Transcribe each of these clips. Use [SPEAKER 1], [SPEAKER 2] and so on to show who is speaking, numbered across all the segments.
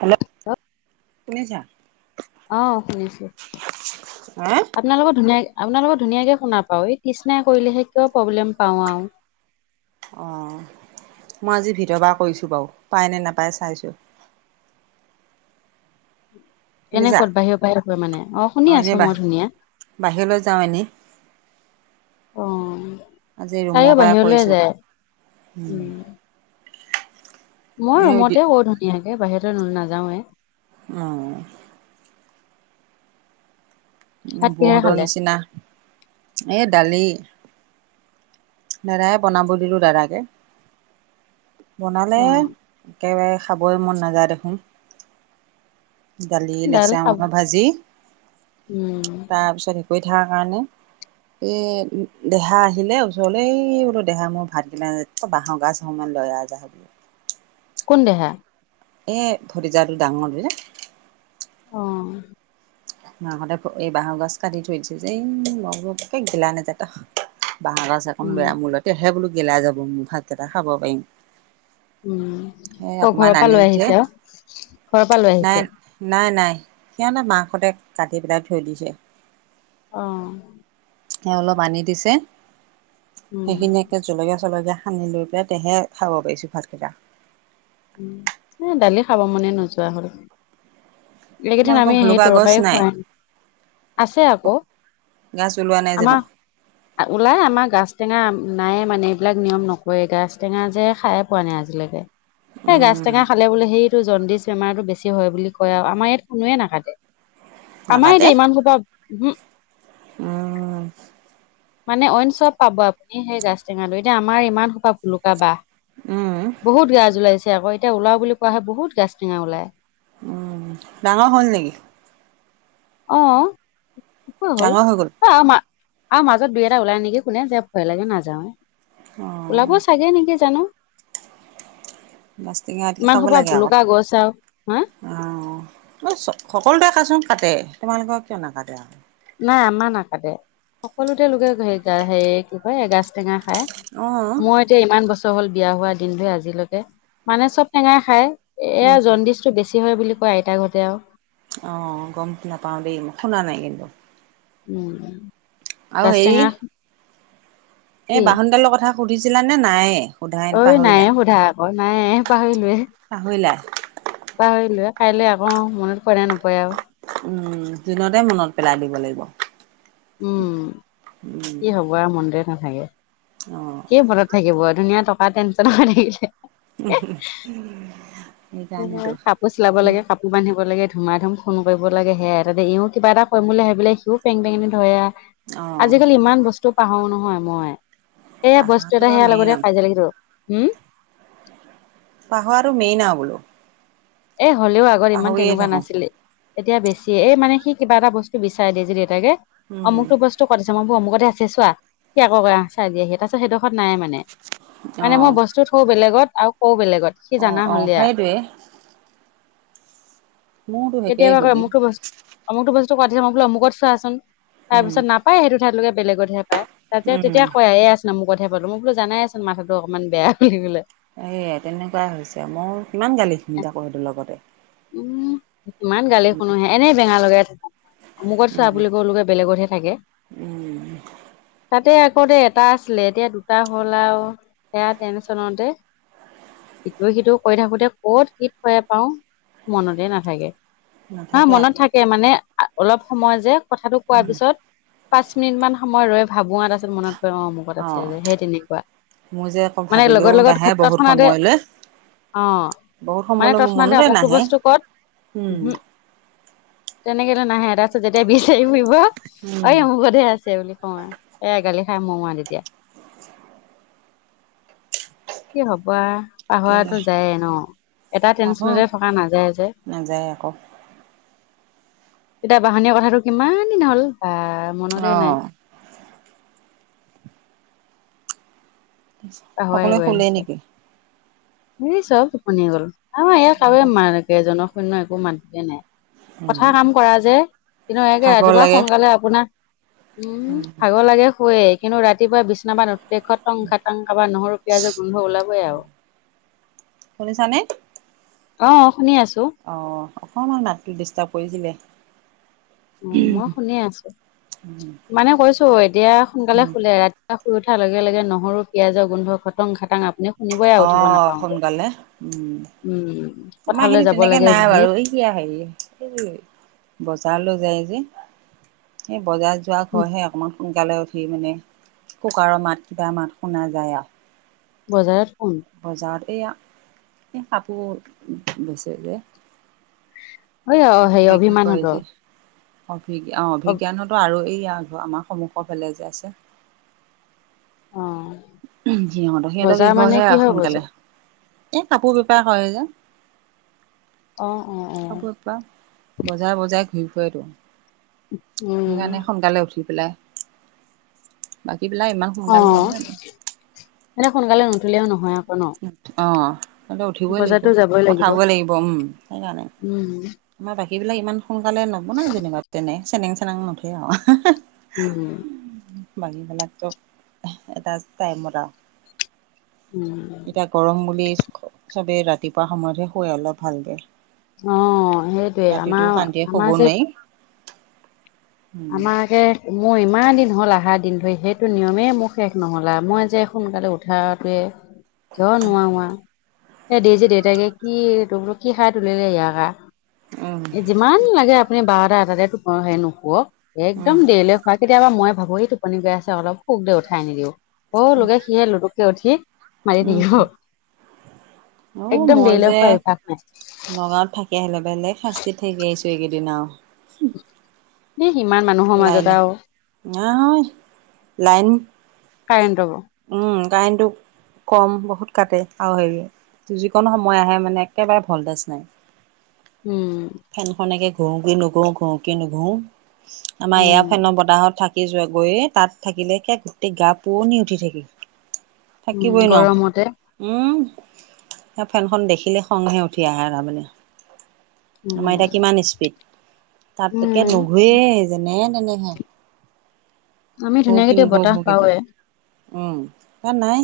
[SPEAKER 1] Hello শুনিছা?
[SPEAKER 2] অ', শুনিছোঁ।
[SPEAKER 1] হা
[SPEAKER 2] আপোনা লগত ধুনীয়া আপোনা লগত ধুনীয়াকে শুনা পাওঁ, এই কৃষ্ণাই কৰিলেহে কিয় প্ৰব্লেম পাওঁ আৰু।
[SPEAKER 1] অ',, মই আজি ভিতৰ পৰা কৰিছোঁ বাৰু পায় নে নাপায় চাইছোঁ।
[SPEAKER 2] এনে
[SPEAKER 1] শুনিছা
[SPEAKER 2] ক'ত বাহিৰ বাহিৰ হয় মানে অ', শুনি
[SPEAKER 1] এনেই
[SPEAKER 2] আছো
[SPEAKER 1] বাহ
[SPEAKER 2] মই ধুনীয়া।
[SPEAKER 1] বাহিৰলৈ যাওঁ এনেই
[SPEAKER 2] অ', উম
[SPEAKER 1] আজি ৰুমৰ
[SPEAKER 2] তাইও
[SPEAKER 1] পৰাই
[SPEAKER 2] বাহিৰলৈ
[SPEAKER 1] কৰিছোঁ
[SPEAKER 2] যায় উম।
[SPEAKER 1] এ
[SPEAKER 2] মই ৰুমতে কৰো ধুনীয়াকে বাহিৰতে ন নাযাওঁৱে।
[SPEAKER 1] অহ।
[SPEAKER 2] ভাত
[SPEAKER 1] উম
[SPEAKER 2] কিহেৰে
[SPEAKER 1] বৌহতৰ
[SPEAKER 2] খালে
[SPEAKER 1] নিচিনা এ দালি। দাদাই বনাব দিলো দাদাকে, বনালে
[SPEAKER 2] অ
[SPEAKER 1] একেবাৰে। খাবই মন নাযায় দেখোন। দালি,
[SPEAKER 2] দাইল
[SPEAKER 1] লেচেৰা
[SPEAKER 2] খাব
[SPEAKER 1] মাছৰ ভাজি।
[SPEAKER 2] উম
[SPEAKER 1] তাৰপিছত কৰি থকাৰ কাৰণে, এই দেহা আহিলে জলেই বোলো দেহা মোৰ ভাতগিলা না তই বাঁহৰ গাজ অকমান লৈ আহ যা।
[SPEAKER 2] কোন দেহা?
[SPEAKER 1] এই ভতিজাটো ডাঙৰটো যে।
[SPEAKER 2] অ'।
[SPEAKER 1] মাহঁতে প এই বাঁহৰ গছ কাটি থৈ দিছে যে, এই মই বোলো এক্কে গিলা নেযায় তাহ বাঁহৰ গাছ
[SPEAKER 2] উম
[SPEAKER 1] [unintelligible] মোৰলেকে বোলো গিলা যাব মোৰ ভাতকেইটা খাব পাৰিম।
[SPEAKER 2] উম
[SPEAKER 1] সেই
[SPEAKER 2] ক ঘৰৰ
[SPEAKER 1] অকমান
[SPEAKER 2] পৰা লৈ
[SPEAKER 1] আনিল যে,
[SPEAKER 2] আহিছে অ ঘৰৰ পৰা লৈ
[SPEAKER 1] নাই।
[SPEAKER 2] আহিছে
[SPEAKER 1] নাই, নাই, সিহঁতে মাকহঁতে কাটি পেলাই থৈ দিছে।
[SPEAKER 2] অ'।
[SPEAKER 1] অলপ আনি দিছে,
[SPEAKER 2] উম
[SPEAKER 1] সেইখিনিয়ে জলকীয়া চলকীয়া সানি লৈ পেলাই, তেহে খাব পাৰিছোঁ ভাতকেইটা।
[SPEAKER 2] এই দালি খাব মনেই নোযোৱা হ'ল। এইকেইদিন
[SPEAKER 1] তোমালোকৰ
[SPEAKER 2] আমি সেই
[SPEAKER 1] ভুলুকা গছ
[SPEAKER 2] তৰকাৰী
[SPEAKER 1] নাই
[SPEAKER 2] খুৱাই আছে আকৌ,
[SPEAKER 1] গাছ ওলোৱা নাই
[SPEAKER 2] আমাৰ
[SPEAKER 1] [inaudible]
[SPEAKER 2] ওলাই, আমাৰ গাাজ টেঙা নায়েই মানে, এইবিলাক নিয়ম নকৰে, গাজ টেঙা যে খায়েই পোৱা নাই আজিলৈকে। এই গাছ
[SPEAKER 1] উম
[SPEAKER 2] টেঙা খালে বোলে সেইটো জণ্ডিচ বেমাৰটো বেছি হয় বুলি কয় আৰু আমাৰ ইয়াত কোনোৱেই নাাকাটে। আমাৰ
[SPEAKER 1] নাকাটে
[SPEAKER 2] এতিয়া ইমান সোপা, উহো।
[SPEAKER 1] উম।
[SPEAKER 2] মানে অইন চব পাব আপুনি সেই গাছ টেঙাটো, এতিয়া আমাৰ ইমান সোপা ভলুকা বাহ
[SPEAKER 1] উম
[SPEAKER 2] বহুত গাজ ওলাইছে আকৌ, এতিয়া ওলাও বুলি কোৱা হয় বহুত গাজ টেঙা ওলায়।
[SPEAKER 1] উম, ডাঙৰ হ'ল নেকি?
[SPEAKER 2] অ', অ' হল
[SPEAKER 1] ডাঙৰ হৈ গ'ল
[SPEAKER 2] আৰু মাজত দুই এটা ওলাই নেকি শোনে যে ভয় লাগে নাযাও।
[SPEAKER 1] অ'।
[SPEAKER 2] ওলাব চাগে নেকি জানো।
[SPEAKER 1] বাছটিঙা এটি
[SPEAKER 2] ইমান
[SPEAKER 1] খাব
[SPEAKER 2] সপা
[SPEAKER 1] লাগে আকৌ
[SPEAKER 2] ভুলুকা গছ আৰু, হা
[SPEAKER 1] অ' বা চ-সকলোকে কাচোন কাটে তোমালোকৰ কিয় নাকাটে আৰু?
[SPEAKER 2] নাই আমাৰ নাকাটে। সকলোতে লোকে হে কি কয় এগাছ টেঙা খাই,
[SPEAKER 1] অ',
[SPEAKER 2] মই যে ইমান বছৰ হ'ল বিয়া হোৱা দিন ধৰে আজিলৈকে, মানে চব টেঙা খাই
[SPEAKER 1] উম,
[SPEAKER 2] এয়া জণ্ডিছ বেছি হয় বুলি কয় আইতাহঁতে আৰু।
[SPEAKER 1] অ' গ'ম নাপাওঁ দেই। মই শুনা নাই কিন্তু।
[SPEAKER 2] উম,
[SPEAKER 1] আৰু হেৰি
[SPEAKER 2] কাষ্টেঙা
[SPEAKER 1] এই বাহনডালৰ কথা সুধিছিলানে নায়ে?
[SPEAKER 2] ঐ নায়ে সোধা আকৌ, নাই পাহৰিলোয়ে।
[SPEAKER 1] পাহৰিলা?
[SPEAKER 2] পাহৰিলোঁ। কাইলৈ আকৌ মনত পৰে নপৰে আৰু
[SPEAKER 1] উম, দিনতে মনত পেলাই দিব লাগিব।
[SPEAKER 2] উম, কি হ'ব আৰু মনতে নাথাকে।
[SPEAKER 1] অ'।
[SPEAKER 2] কিয় মনত থাকিব ধুনীয়া টকাৰ টেনচ্যন হৈ থাকিলে।
[SPEAKER 1] [unintelligible]
[SPEAKER 2] কাপোৰ চিলাব লাগে কাপোৰ বান্ধিব লাগে, ধুমাই ধুম ফোন কৰিব লাগে হেয়া তাতে ইওঁ কিবা এটা কৰিম বুলি ভাবিলে সিও পেং পেঙেনি ধয়া
[SPEAKER 1] অ',
[SPEAKER 2] আজিকালি ইমান বস্তু পাহৰোঁ নহয় মই, সেয়া বস্তু
[SPEAKER 1] পাহৰাটো
[SPEAKER 2] এটা
[SPEAKER 1] আৰু
[SPEAKER 2] সেয়াৰ
[SPEAKER 1] মেইন
[SPEAKER 2] লগতে
[SPEAKER 1] আৰু
[SPEAKER 2] খাই যা লাগিব। হু?
[SPEAKER 1] পাহৰাটো মেইন আৰু বুলো।
[SPEAKER 2] এ, হ'লেও আগত ইমান তেনেকুৱা
[SPEAKER 1] থাকো
[SPEAKER 2] নাছিলে। এতিয়া বেছি, এই মানে সি কিবা এটা বস্তু বিচাৰে দে যে দেউতাকে,
[SPEAKER 1] উম,
[SPEAKER 2] অমুক' বস্তু টো ক'ত আছে মই অমুখতে আছে চোৱা, সি আকৌ কই আহ চাই দিয়াহি তাৰপিছত সেইডোখৰত নাই মানে। মানে মই
[SPEAKER 1] অ',
[SPEAKER 2] বস্তু থওঁ বেলেগত আৰু কৌও বেলেগত। সি জানা
[SPEAKER 1] অ', অ'
[SPEAKER 2] হ'লে আ
[SPEAKER 1] সেইটোৱেই। মোৰতো একেই
[SPEAKER 2] কেতিয়াবা কই
[SPEAKER 1] গতি
[SPEAKER 2] অমুকে বছ অমুকটো বস্তু ক'ত আছে, মই বুলো অমুকত চোৱাচোন
[SPEAKER 1] উম,
[SPEAKER 2] তাৰপিছত নাপায় সেইটো ঠাইলৈকে বেলেগতহে পায়। তাতে
[SPEAKER 1] উম
[SPEAKER 2] তেতিয়া কয় এই আছে অমুকতহে পালোঁ, মই কলোঁ জানাইচোন মাথাটো অকনমান বেয়া বুলি কলে।
[SPEAKER 1] এয়া তেনেকুৱাই হৈছে। মই কিমান গালি শুনি থাকোঁ সেইটোৰ লগতে।
[SPEAKER 2] উম কিমান গালি
[SPEAKER 1] উম
[SPEAKER 2] শুনো এনেই বেঙা লগাই থাকে। অমুকত চোৱা
[SPEAKER 1] উম
[SPEAKER 2] বুলি কওঁলোগে বেলেগতহে থাকে।
[SPEAKER 1] উম
[SPEAKER 2] তাতে আকৌ দে এটা আছিলে, এতিয়া দুটা হ'ল আৰু। সেয়া টেনচনতে ইটোয়ে সিটো কৈ থাকোতে ক'ত কি কৈয়ে পাওঁ মনতে নাথাকে। না
[SPEAKER 1] নাথাকে
[SPEAKER 2] মনত
[SPEAKER 1] আকৌ
[SPEAKER 2] থাক কে মানে অলপ সময় যে কথাটো কোৱাৰ
[SPEAKER 1] উম
[SPEAKER 2] পিছত পাঁচ মিনিট মান সময় ৰৈ ভাবোঁ তাৰপিছত মনত পৰে অ' অমুখত আছে যে সেই তেনেকুৱা।
[SPEAKER 1] মই যে আকৌ
[SPEAKER 2] মানে
[SPEAKER 1] ভাবিলেও
[SPEAKER 2] লগত লগত
[SPEAKER 1] নাহে বহুত
[SPEAKER 2] তৎক্ষণাতে
[SPEAKER 1] সময়লৈ।
[SPEAKER 2] অ'
[SPEAKER 1] বহুত
[SPEAKER 2] মানে
[SPEAKER 1] সময়লৈ মোৰ
[SPEAKER 2] তচমা দে
[SPEAKER 1] মনতে
[SPEAKER 2] অমুকটো
[SPEAKER 1] নাহে
[SPEAKER 2] বস্তু ক'ত?
[SPEAKER 1] উম
[SPEAKER 2] উহু তেনেকেতো নাহে তাৰপিছত যেতিয়া বিচাৰি ফুৰিব
[SPEAKER 1] উম
[SPEAKER 2] অ' অমুখতে আছে বুলি কওঁ এ, গালি খাই মমোৱা তেতিয়া। কি হ'বা পাহৰাটো যায়ে ন'। এটা
[SPEAKER 1] আকৌ
[SPEAKER 2] টেনচনতে থকা নাযায় যে।
[SPEAKER 1] নাযায় আকৌ
[SPEAKER 2] এতিয়া বাহনীয়া কথাটো কিমান দিন হ'ল বা মনতে
[SPEAKER 1] অ
[SPEAKER 2] নাই। পাহৰাই
[SPEAKER 1] সকলোৱে
[SPEAKER 2] গৈ
[SPEAKER 1] শুলেই
[SPEAKER 2] আছে
[SPEAKER 1] নেকি?
[SPEAKER 2] এই চব টোপনি গল আৰু ইয়াক কাৰো জনসৈন্য একো মাতিকে নাই
[SPEAKER 1] উম
[SPEAKER 2] কথা কাম কৰা যে কিন্তু একে
[SPEAKER 1] ভাগৰ
[SPEAKER 2] ৰাতিপুৱা
[SPEAKER 1] লাগে
[SPEAKER 2] সোনকালে আপোনাক উম ভাগৰ লাগে শুৱে কিন্তু ৰাতিপুৱা বিচনাৰপৰা নতি দে টং খাটাং কাবাৰ নহৰু পিয়াজৰ গোন্ধ ওলাবই আৰু।
[SPEAKER 1] শুনিছানে?
[SPEAKER 2] অ' শুনি আছো।
[SPEAKER 1] অ' অকণমান মাতটো ডিষ্টাৰ্ব কৰিছিলে।
[SPEAKER 2] উম মই শুনি আছো।
[SPEAKER 1] উম।
[SPEAKER 2] মানে কৈছো এতিয়া সোনকালে
[SPEAKER 1] উম
[SPEAKER 2] শুলে ৰাতিপুৱা শুই উঠাৰ লগে লগে নহৰু পিয়ঁয়াজৰ গোন্ধ খুটং খাটাং আপুনি শুনিবই আৰু উঠিব
[SPEAKER 1] অ'
[SPEAKER 2] নাপাওঁতে
[SPEAKER 1] সোনকালে উম
[SPEAKER 2] উম
[SPEAKER 1] আমাৰ
[SPEAKER 2] পথাৰলৈ
[SPEAKER 1] খিনি
[SPEAKER 2] যাব
[SPEAKER 1] তেনেকে
[SPEAKER 2] লাগে
[SPEAKER 1] নাই
[SPEAKER 2] বুলিয়ে
[SPEAKER 1] বাৰু এই হেৰি বজাৰলৈ যায় যে এই বজাৰ যোৱা ঘৰহে অকণমান সোনকালে উঠি মানে কুকাৰৰ মাত কিবা মাত শুনা যায় আৰু।
[SPEAKER 2] বজাৰত কোন
[SPEAKER 1] বজাৰত এইয়া এই কাপোৰ বেছে যে
[SPEAKER 2] ঐয়া
[SPEAKER 1] কাপোৰ
[SPEAKER 2] সে
[SPEAKER 1] বিক্ৰী কৰে
[SPEAKER 2] অভিমানহঁতৰ।
[SPEAKER 1] যে অভি
[SPEAKER 2] অ
[SPEAKER 1] অভিজ্ঞানহঁতৰ আৰু এই আমাৰ সন্মুখৰ ফালে যে আছে।
[SPEAKER 2] অ'।
[SPEAKER 1] সিহঁতৰ সিহঁতৰ ঘৰহে আৰু সোনকালে
[SPEAKER 2] বজাৰ
[SPEAKER 1] এই কাপোৰ বেপাৰ কৰে যে
[SPEAKER 2] অ', অ', অ'।
[SPEAKER 1] ত বজাৰে বজাৰে ঘূৰি ফুৰেতো।
[SPEAKER 2] উম
[SPEAKER 1] সেইকাৰণে সোনকালে উঠি পেলাই বাকীবিলাক ইমান সোনকালে
[SPEAKER 2] অ'
[SPEAKER 1] নহয় আৰু
[SPEAKER 2] এনে সোনকালে নুঠিলেও নহয় ন' আকৌ।
[SPEAKER 1] অ' সিহতে উঠিবই লাগিব,
[SPEAKER 2] বজাৰতো যাবই
[SPEAKER 1] পঠাবই লাগিব উম সেইকাৰণে
[SPEAKER 2] উম।
[SPEAKER 1] আমাৰ বাকীবিলাক ইমান সোনকালে নব নাই যেনেকুৱা তেনে চেনেং চেনেং নুঠয়ে আৰু।
[SPEAKER 2] উম।
[SPEAKER 1] বাকীবিলাক চব এটা টাইমত আৰু
[SPEAKER 2] উম।
[SPEAKER 1] এতিয়া গৰম বুলি চবে ৰাতিপুৱা সময়তহে শুৱে অলপ ভালকে।
[SPEAKER 2] অ' সেইটোৱে
[SPEAKER 1] ৰাতিটো
[SPEAKER 2] আমাৰ
[SPEAKER 1] শান্তিয়ে
[SPEAKER 2] আমাৰ
[SPEAKER 1] শুব
[SPEAKER 2] যে
[SPEAKER 1] নোৱাৰি। উম,
[SPEAKER 2] আমাৰ একে মোৰ ইমান দিন হ'ল আহাৰ দিন ধৰি সেইটো নিয়মেই মোৰ শেষ নহ'ল আৰু মই যে সোনকালে উঠাটোৱে কিয় নোৱাৰো আৰু এ দেইজী দেউতাকে কি তোক বোলো কি খাই তুলিলে ইয়াক
[SPEAKER 1] উম,
[SPEAKER 2] এ যিমান লাগে আপুনি বাৰটা এটাতে টো সে নুশুৱক।
[SPEAKER 1] উম,
[SPEAKER 2] একদম দেৰিলৈ শুৱাই কেতিয়াবা মই ভাবো এই টোপনি গৈ আছে অলপ শুক দে উঠাই নিদিও অ' [unintelligible] উঠি [unintelligible]
[SPEAKER 1] উম।
[SPEAKER 2] একদম দেৰিলে
[SPEAKER 1] অ',
[SPEAKER 2] শুৱা
[SPEAKER 1] মই যে
[SPEAKER 2] অভ্যাস নাই।
[SPEAKER 1] নগাঁৱত থাকি আহিলো বেলেগ শাস্তি থাকি আহিছোঁ এইকেইদিন আৰু
[SPEAKER 2] এ সিমান মানুহৰ
[SPEAKER 1] লাইন
[SPEAKER 2] মাজত আৰু
[SPEAKER 1] নাই লাইন
[SPEAKER 2] কাৰেন টো
[SPEAKER 1] উম কাৰেণ্টো কম বহুত কাটে আৰু হেৰিয়ে যিকণ সময় আহে মানে একেবাৰে ভল্টেজ নাই। [inaudible]
[SPEAKER 2] উম।
[SPEAKER 1] ফেনখন একে ঘূৰো কি নুঘুৰো ঘূৰো কি নুঘুৰো আমাৰ এয়া
[SPEAKER 2] উম
[SPEAKER 1] ফেনৰ বতাহত থাকে। [unintelligible] যোৱা গৈয়ে তাত থাকিলে গোটেই গা পুৰণি উঠি থাকিল।
[SPEAKER 2] উম
[SPEAKER 1] থাকিবই ন
[SPEAKER 2] গৰমতে
[SPEAKER 1] উম স ফেনখন দেখিলে খঙহে উঠি আহে তাৰমানে। আমাৰ
[SPEAKER 2] উম
[SPEAKER 1] এতিয়া কিমান স্পীড তাত একে
[SPEAKER 2] উম
[SPEAKER 1] নুঘূয়েই যেনে তেনেহে।
[SPEAKER 2] আমি
[SPEAKER 1] শু
[SPEAKER 2] ধুনীয়াকে
[SPEAKER 1] কিনো
[SPEAKER 2] এতিয়া
[SPEAKER 1] ঘ
[SPEAKER 2] বতাহ
[SPEAKER 1] শু কিনো
[SPEAKER 2] পাওঁৱে
[SPEAKER 1] উম তাত নাই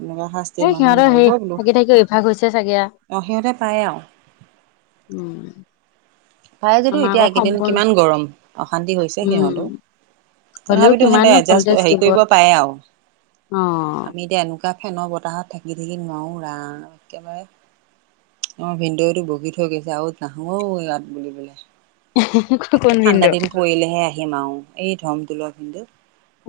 [SPEAKER 1] এনেকুৱা শ
[SPEAKER 2] এই সিহঁতৰ হে থাকি থাকি অভাস হৈছে চাগে।
[SPEAKER 1] অ সিহঁতে পায় আৰু
[SPEAKER 2] উম।
[SPEAKER 1] প্ৰায় যটো
[SPEAKER 2] আমাৰ
[SPEAKER 1] এতিয়া আ
[SPEAKER 2] আকৌ
[SPEAKER 1] এককেইদিন
[SPEAKER 2] সম্পূৰ্ণ
[SPEAKER 1] কিমান গৰম অশান্তি হৈছে
[SPEAKER 2] উম
[SPEAKER 1] সিহঁতো।
[SPEAKER 2] হ'লেও
[SPEAKER 1] তথাপিতো সিহঁতে
[SPEAKER 2] কিমাননো
[SPEAKER 1] এডজাষ্ট
[SPEAKER 2] ভল্টেজ
[SPEAKER 1] হেৰি
[SPEAKER 2] দিব
[SPEAKER 1] কৰিব পাৰে আৰু
[SPEAKER 2] অ
[SPEAKER 1] আমি এতিয়া এনেকুৱা ফেনৰ বতাহত থঢাকি থাকি নোৱাৰোঁ ৰাণ একেবাৰে অ' ভিনদৌতো বগি থৈ গৈছে আৰু নাহোও ইয়াত বুলিবলে।
[SPEAKER 2] কোন
[SPEAKER 1] একে ঠাণ্ডা
[SPEAKER 2] ভিনদেউ
[SPEAKER 1] দিন কৰিলেহে আহিম আৰু এই ধমটো লোৱা কিন্তু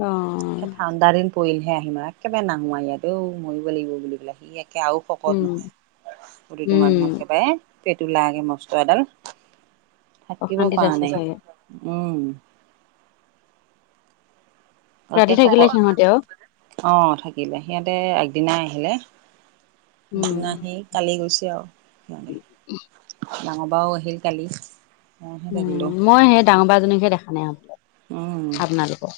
[SPEAKER 2] অ'।
[SPEAKER 1] ঠাণ্ডা দিন পৰিলহে আহিম আৰু একেবাৰে নাহোমোৱা ইয়াতেও মৰিব লাগিব বুলি ক'লে সি একে আৰু শকত
[SPEAKER 2] উম
[SPEAKER 1] নহয় প্ৰতিটো
[SPEAKER 2] উম
[SPEAKER 1] মানুহক একেবাৰে পেট ওলাগে মস্ত এডাল। থাকিব
[SPEAKER 2] অশান্তিত
[SPEAKER 1] পৰা
[SPEAKER 2] আছে
[SPEAKER 1] নাই
[SPEAKER 2] চাগে
[SPEAKER 1] উম।
[SPEAKER 2] ৰাতি
[SPEAKER 1] তেকল
[SPEAKER 2] থাকিলে সিহঁতে আৰু
[SPEAKER 1] আহ থাকিলে সিহঁতে আগদিনাই আহিলে। তি
[SPEAKER 2] উম
[SPEAKER 1] নাহি কালি গৈছোঁ আৰু সিহঁতে ডাঙৰ বাও আহিল কালি। মইহে
[SPEAKER 2] উম,
[SPEAKER 1] থাকিলোঁ
[SPEAKER 2] মই সেই ডাঙৰ বজনীকে দেখা নাই আ
[SPEAKER 1] উম
[SPEAKER 2] পাক। আপোনালোকৰ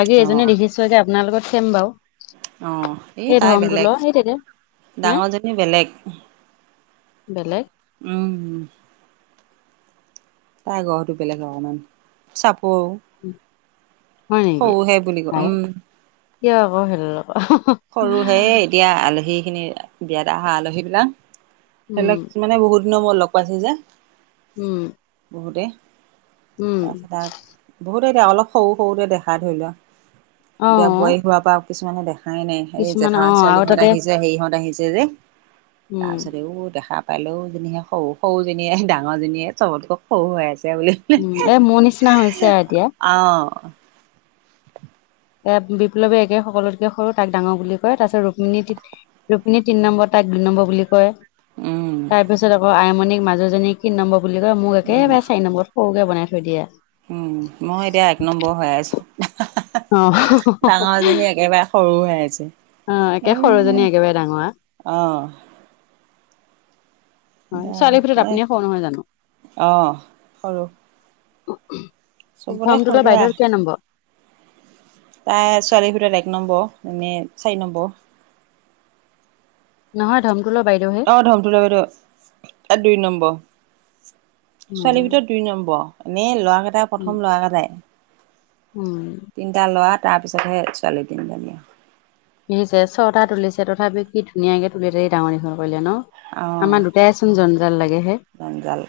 [SPEAKER 2] বাকী
[SPEAKER 1] অঁ
[SPEAKER 2] এজনী দেখিছোৱাকে আপোনালোকত চম বাৰু।
[SPEAKER 1] অ' এই তাই বেলেগ
[SPEAKER 2] ধৰমটোলৰ সেই থাকে হে
[SPEAKER 1] ডাঙৰজনী বেলেগ।
[SPEAKER 2] বেলেগ!
[SPEAKER 1] উম। তাৰ গ়টো বেলেগ অকণমান চাপৰ
[SPEAKER 2] হয় নেকি
[SPEAKER 1] সৰুহে বুলি কয় উম
[SPEAKER 2] কিয় আকৌ খেলক
[SPEAKER 1] সৰু সে এতিয়া আলহী খিনি বিয়া এ অহা আলহী বিলাক ধেইৰি
[SPEAKER 2] উম
[SPEAKER 1] লওক মানে বহুত দিনৰ মই লগ পাইছো যে।
[SPEAKER 2] উম।
[SPEAKER 1] বহুতেই
[SPEAKER 2] উম
[SPEAKER 1] তাৰপিছত আৰু বহুতে এতিয়া অলপ সৰু সৰুতে দেখা ধৰি লোৱা
[SPEAKER 2] অ
[SPEAKER 1] এতিয়া বোৱাৰী হোৱাৰ পৰা কিছুমানে দেখা দেখাই নাই এই
[SPEAKER 2] কিছুমান
[SPEAKER 1] জেঠা
[SPEAKER 2] অ আৰু
[SPEAKER 1] ছোৱালীহঁত
[SPEAKER 2] তাতে
[SPEAKER 1] আহিছে সেৰিহঁত আহিছে যে
[SPEAKER 2] উম
[SPEAKER 1] তাৰপিছত এই দেখা পালেও যেন সেই সৰু সৰুজনীয়ে ডাঙৰজনীয়ে চবতোকক সৰু হৈ আছে বুলি
[SPEAKER 2] উম এ মোৰ নিচিনা হৈছে আৰু এতিয়া।
[SPEAKER 1] অ'।
[SPEAKER 2] এ বিপ্লৱে একে সকলোতকে সৰু তাক ডাঙৰ বুলি কয় তাৰপিছত ৰুক্মিী তি ৰোপিনীয়ে তিনি নম্বৰ তাইক দুই নম্বৰ বুলি কয়।
[SPEAKER 1] উম
[SPEAKER 2] তাৰপিছত আকৌ আইমনিক মাজুজনীক কি নম্বৰ বুলি কয় মোক একে
[SPEAKER 1] উম
[SPEAKER 2] ব চাৰি নম্বৰ সৰুকৈ বনাই থৈ দিয়ে।
[SPEAKER 1] মই এতিয়া এক নম্বৰ হৈ আছোঁ।
[SPEAKER 2] অ
[SPEAKER 1] ডাঙৰজনী একেবাৰে সৰু হৈ আছে।
[SPEAKER 2] অ' একে সৰুজনী একেবাৰে ডাঙৰ।
[SPEAKER 1] অ'।
[SPEAKER 2] হয়
[SPEAKER 1] অঁ
[SPEAKER 2] ছোৱালীৰ ভিতৰত
[SPEAKER 1] এ
[SPEAKER 2] আপুনিে খব নহয় জানো?
[SPEAKER 1] অঁ সৰু চবতে
[SPEAKER 2] ফৰ্ম তোুলা
[SPEAKER 1] সৰুৱা
[SPEAKER 2] বাইদেউৰ কিয় নম্বৰ?
[SPEAKER 1] তাৰ ছোৱালী ভূটৰত এক নম্বৰ এনে চাৰি নম্বৰ।
[SPEAKER 2] নহয় ধমকুল বাইদেহে
[SPEAKER 1] ধমটো বাইদেউ দুই নম্বৰ
[SPEAKER 2] উম,
[SPEAKER 1] ছোৱালী ভিতৰত দুই নম্বৰ। এনে ল'ৰাৰাকেইটাই
[SPEAKER 2] উম।
[SPEAKER 1] প্ৰথম ল'ৰা কেইটাই।
[SPEAKER 2] উম।
[SPEAKER 1] তিনিটা ল'ৰা তাৰপিছতহে ছোৱালী তিনি জনি।
[SPEAKER 2] দেিছে ছটা তুলিছে তথাপিও কি ধুনীয়াকে তুলিৰি ডাঙৰ দঘ কৰিলে ন
[SPEAKER 1] অঁ
[SPEAKER 2] আমাৰ দুটাই জঞ্জাল লাগেহে
[SPEAKER 1] জঞ্জাল।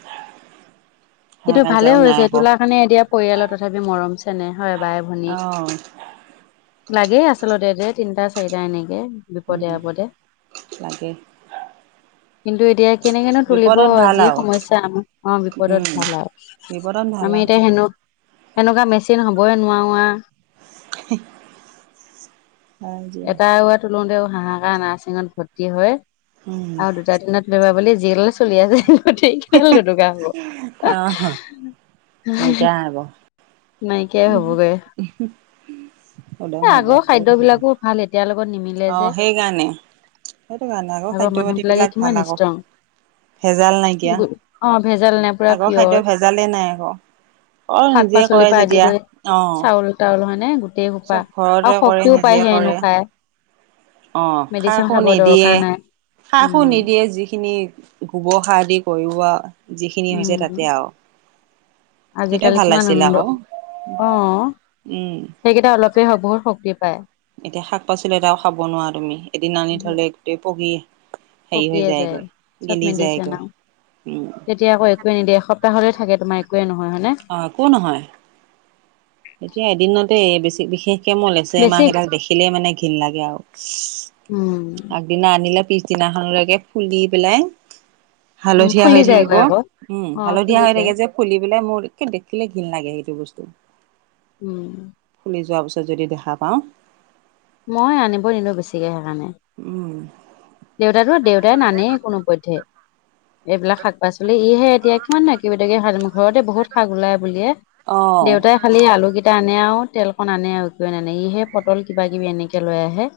[SPEAKER 1] হাই
[SPEAKER 2] কিন্তু
[SPEAKER 1] কাজিয়াও
[SPEAKER 2] ভালেই
[SPEAKER 1] নাই
[SPEAKER 2] হৈছে এইটো
[SPEAKER 1] আকৌ
[SPEAKER 2] ওলাৰ কাৰণে এতিয়া পৰিয়ালৰ তথাপি মৰম-চেনেহ হয় বাই-ভনী।
[SPEAKER 1] অ।
[SPEAKER 2] লাগে আচলতে দে তিনটা, চাৰিটা এনেকে।
[SPEAKER 1] উম
[SPEAKER 2] বিপদে-আপদে
[SPEAKER 1] লাগে
[SPEAKER 2] কিন্তু এতিয়া কেনেকেনো তুলিব
[SPEAKER 1] বিপদত ভাল
[SPEAKER 2] যিহে
[SPEAKER 1] আৰু
[SPEAKER 2] সমস্যা আমাৰ অ
[SPEAKER 1] উম
[SPEAKER 2] বিপদত ভাল আও।
[SPEAKER 1] বিপদত ভাল আও।
[SPEAKER 2] সেনেকুৱা মেচিন হ'বই নোৱাৰো আও।
[SPEAKER 1] [unintelligible]
[SPEAKER 2] এটা ল'ৰা তোলোতেও হাহাকাৰ নাৰছিঙত ভৰ্তি হয়
[SPEAKER 1] উম
[SPEAKER 2] আৰু দুটা তিনটা তুলি লৈ পিনি জেলহে চলি আছে। [unintelligible]
[SPEAKER 1] অঁ
[SPEAKER 2] দোকানবোৰ
[SPEAKER 1] নাইকিয়া হ'ব
[SPEAKER 2] নাইকিয়াই হ'বগে। খাদ্য বিলাকো
[SPEAKER 1] [unintelligible]
[SPEAKER 2] ভাল এতিয়াৰ লগত নিমিলে
[SPEAKER 1] অঁ
[SPEAKER 2] যে।
[SPEAKER 1] কাৰণে সেইটোকাৰণে আকৌ
[SPEAKER 2] আগৰ
[SPEAKER 1] খাদ্য
[SPEAKER 2] মানুহ
[SPEAKER 1] পাতি
[SPEAKER 2] বিলাকে
[SPEAKER 1] বিলাক
[SPEAKER 2] কিমান
[SPEAKER 1] ভাল আক।
[SPEAKER 2] ষ্ট্ৰং
[SPEAKER 1] ভেজাল নাইকিয়া
[SPEAKER 2] অ ভেজাল নাই পুৰা
[SPEAKER 1] আগৰ
[SPEAKER 2] পিয়ৰ
[SPEAKER 1] খাদ্য ভেজালেই নাই আক। অ
[SPEAKER 2] শাক
[SPEAKER 1] নিজে
[SPEAKER 2] পাচলিৰ
[SPEAKER 1] কৰে
[SPEAKER 2] পৰা আদি কৰি
[SPEAKER 1] যেতিয়া অ।
[SPEAKER 2] চাউল মানে গোটে শোপা আৰু শক্তিও
[SPEAKER 1] নিজে
[SPEAKER 2] পায় সেই
[SPEAKER 1] কৰে
[SPEAKER 2] অনুসাৰে।
[SPEAKER 1] অ
[SPEAKER 2] মেডিচিন
[SPEAKER 1] সাৰ-সুৰ
[SPEAKER 2] খাব
[SPEAKER 1] নিদিয়ে
[SPEAKER 2] দৰকাৰ নাই
[SPEAKER 1] সাৰ-সুৰ
[SPEAKER 2] উম
[SPEAKER 1] নিদিয়ে যিখিনি গোবৰ সাৰ দি কৰিব আৰু যিখিনি
[SPEAKER 2] উম
[SPEAKER 1] হৈছে তাতে আৰু। সেইটোৱে
[SPEAKER 2] আজিকালি
[SPEAKER 1] ভাল
[SPEAKER 2] কিমান
[SPEAKER 1] লাগিছিল
[SPEAKER 2] আনন্দ
[SPEAKER 1] আকৌ
[SPEAKER 2] অ।
[SPEAKER 1] উম
[SPEAKER 2] সেইকেইটা অলপেই হক বহুত শক্তি পায়।
[SPEAKER 1] এতিয়া শাক-পাচলি এটাও খাব নোৱাৰা তুমি এদিন আনি থলেই গোটেই পকি হেৰি হৈ
[SPEAKER 2] পকিয়ে যায়
[SPEAKER 1] যায়গৈ
[SPEAKER 2] চব
[SPEAKER 1] গেলি
[SPEAKER 2] মেডিচিন
[SPEAKER 1] যায়গৈ
[SPEAKER 2] আও
[SPEAKER 1] উম
[SPEAKER 2] তেতিয়া আক একোৱে নিদিয়ে এসপ্তাহলে থাকে তোমাৰ একোৱে নহয় হয়নে?
[SPEAKER 1] অ, একো নহয়। এতিয়া এদিনতে এই বেছি বিশেষ কে মোৰ লেচেৰা
[SPEAKER 2] বেছি
[SPEAKER 1] মাহ কেইডাল দেখিলেই মানে ঘৃণ লাগে আৰু।
[SPEAKER 2] উম
[SPEAKER 1] আগদিনা আনিলে পিছদিনাখনলেকে ফুলি পেলাই
[SPEAKER 2] উম
[SPEAKER 1] হালধীয়া হৈ
[SPEAKER 2] ফুলি
[SPEAKER 1] থাকিব
[SPEAKER 2] যায়গৈ আকৌ
[SPEAKER 1] উম
[SPEAKER 2] অ
[SPEAKER 1] হালধীয়া
[SPEAKER 2] ফুলি
[SPEAKER 1] হৈ থাকে
[SPEAKER 2] যায়
[SPEAKER 1] যে ফুলি পেলাই মোৰ একে দেখিলেই ঘিণ লাগে সেইটো বস্তু।
[SPEAKER 2] উম।
[SPEAKER 1] ফুলি যোৱাৰ পিছত যদি দেখা পাওঁ
[SPEAKER 2] মই আনিব নিদিও বেছিকে সেইকাৰণে।
[SPEAKER 1] উম।
[SPEAKER 2] দেউতাইটো দেউতাই নানেই কোনোপধ্যে। এইবিলাক শাক-পাচলি ইহে এতিয়া কিমান নো একেবিধকে খাই থাকিম ঘৰতে বহুত শাক ওলায় বুলিয়ে
[SPEAKER 1] অ
[SPEAKER 2] দেউতাই খালি আলু গিটা আনে আও তেলকন আনে আৰু একোয়ে ইহে পটল কিবা-কিবি এনেকে লৈ আহে।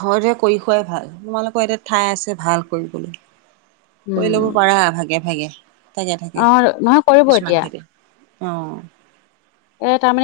[SPEAKER 1] ঘৰতে কৰি খোৱাই ভাল তোমালোকৰ এতিয়া ঠাই আছে ভাল কৰিবলে। কৰি ল'ব
[SPEAKER 2] উম
[SPEAKER 1] পাৰা ভাগে ভাগে। থাকে থাকে
[SPEAKER 2] অ নহয় কৰিব
[SPEAKER 1] কিছুমান
[SPEAKER 2] এতিয়া।
[SPEAKER 1] খেতি অ।
[SPEAKER 2] এ তাৰমানে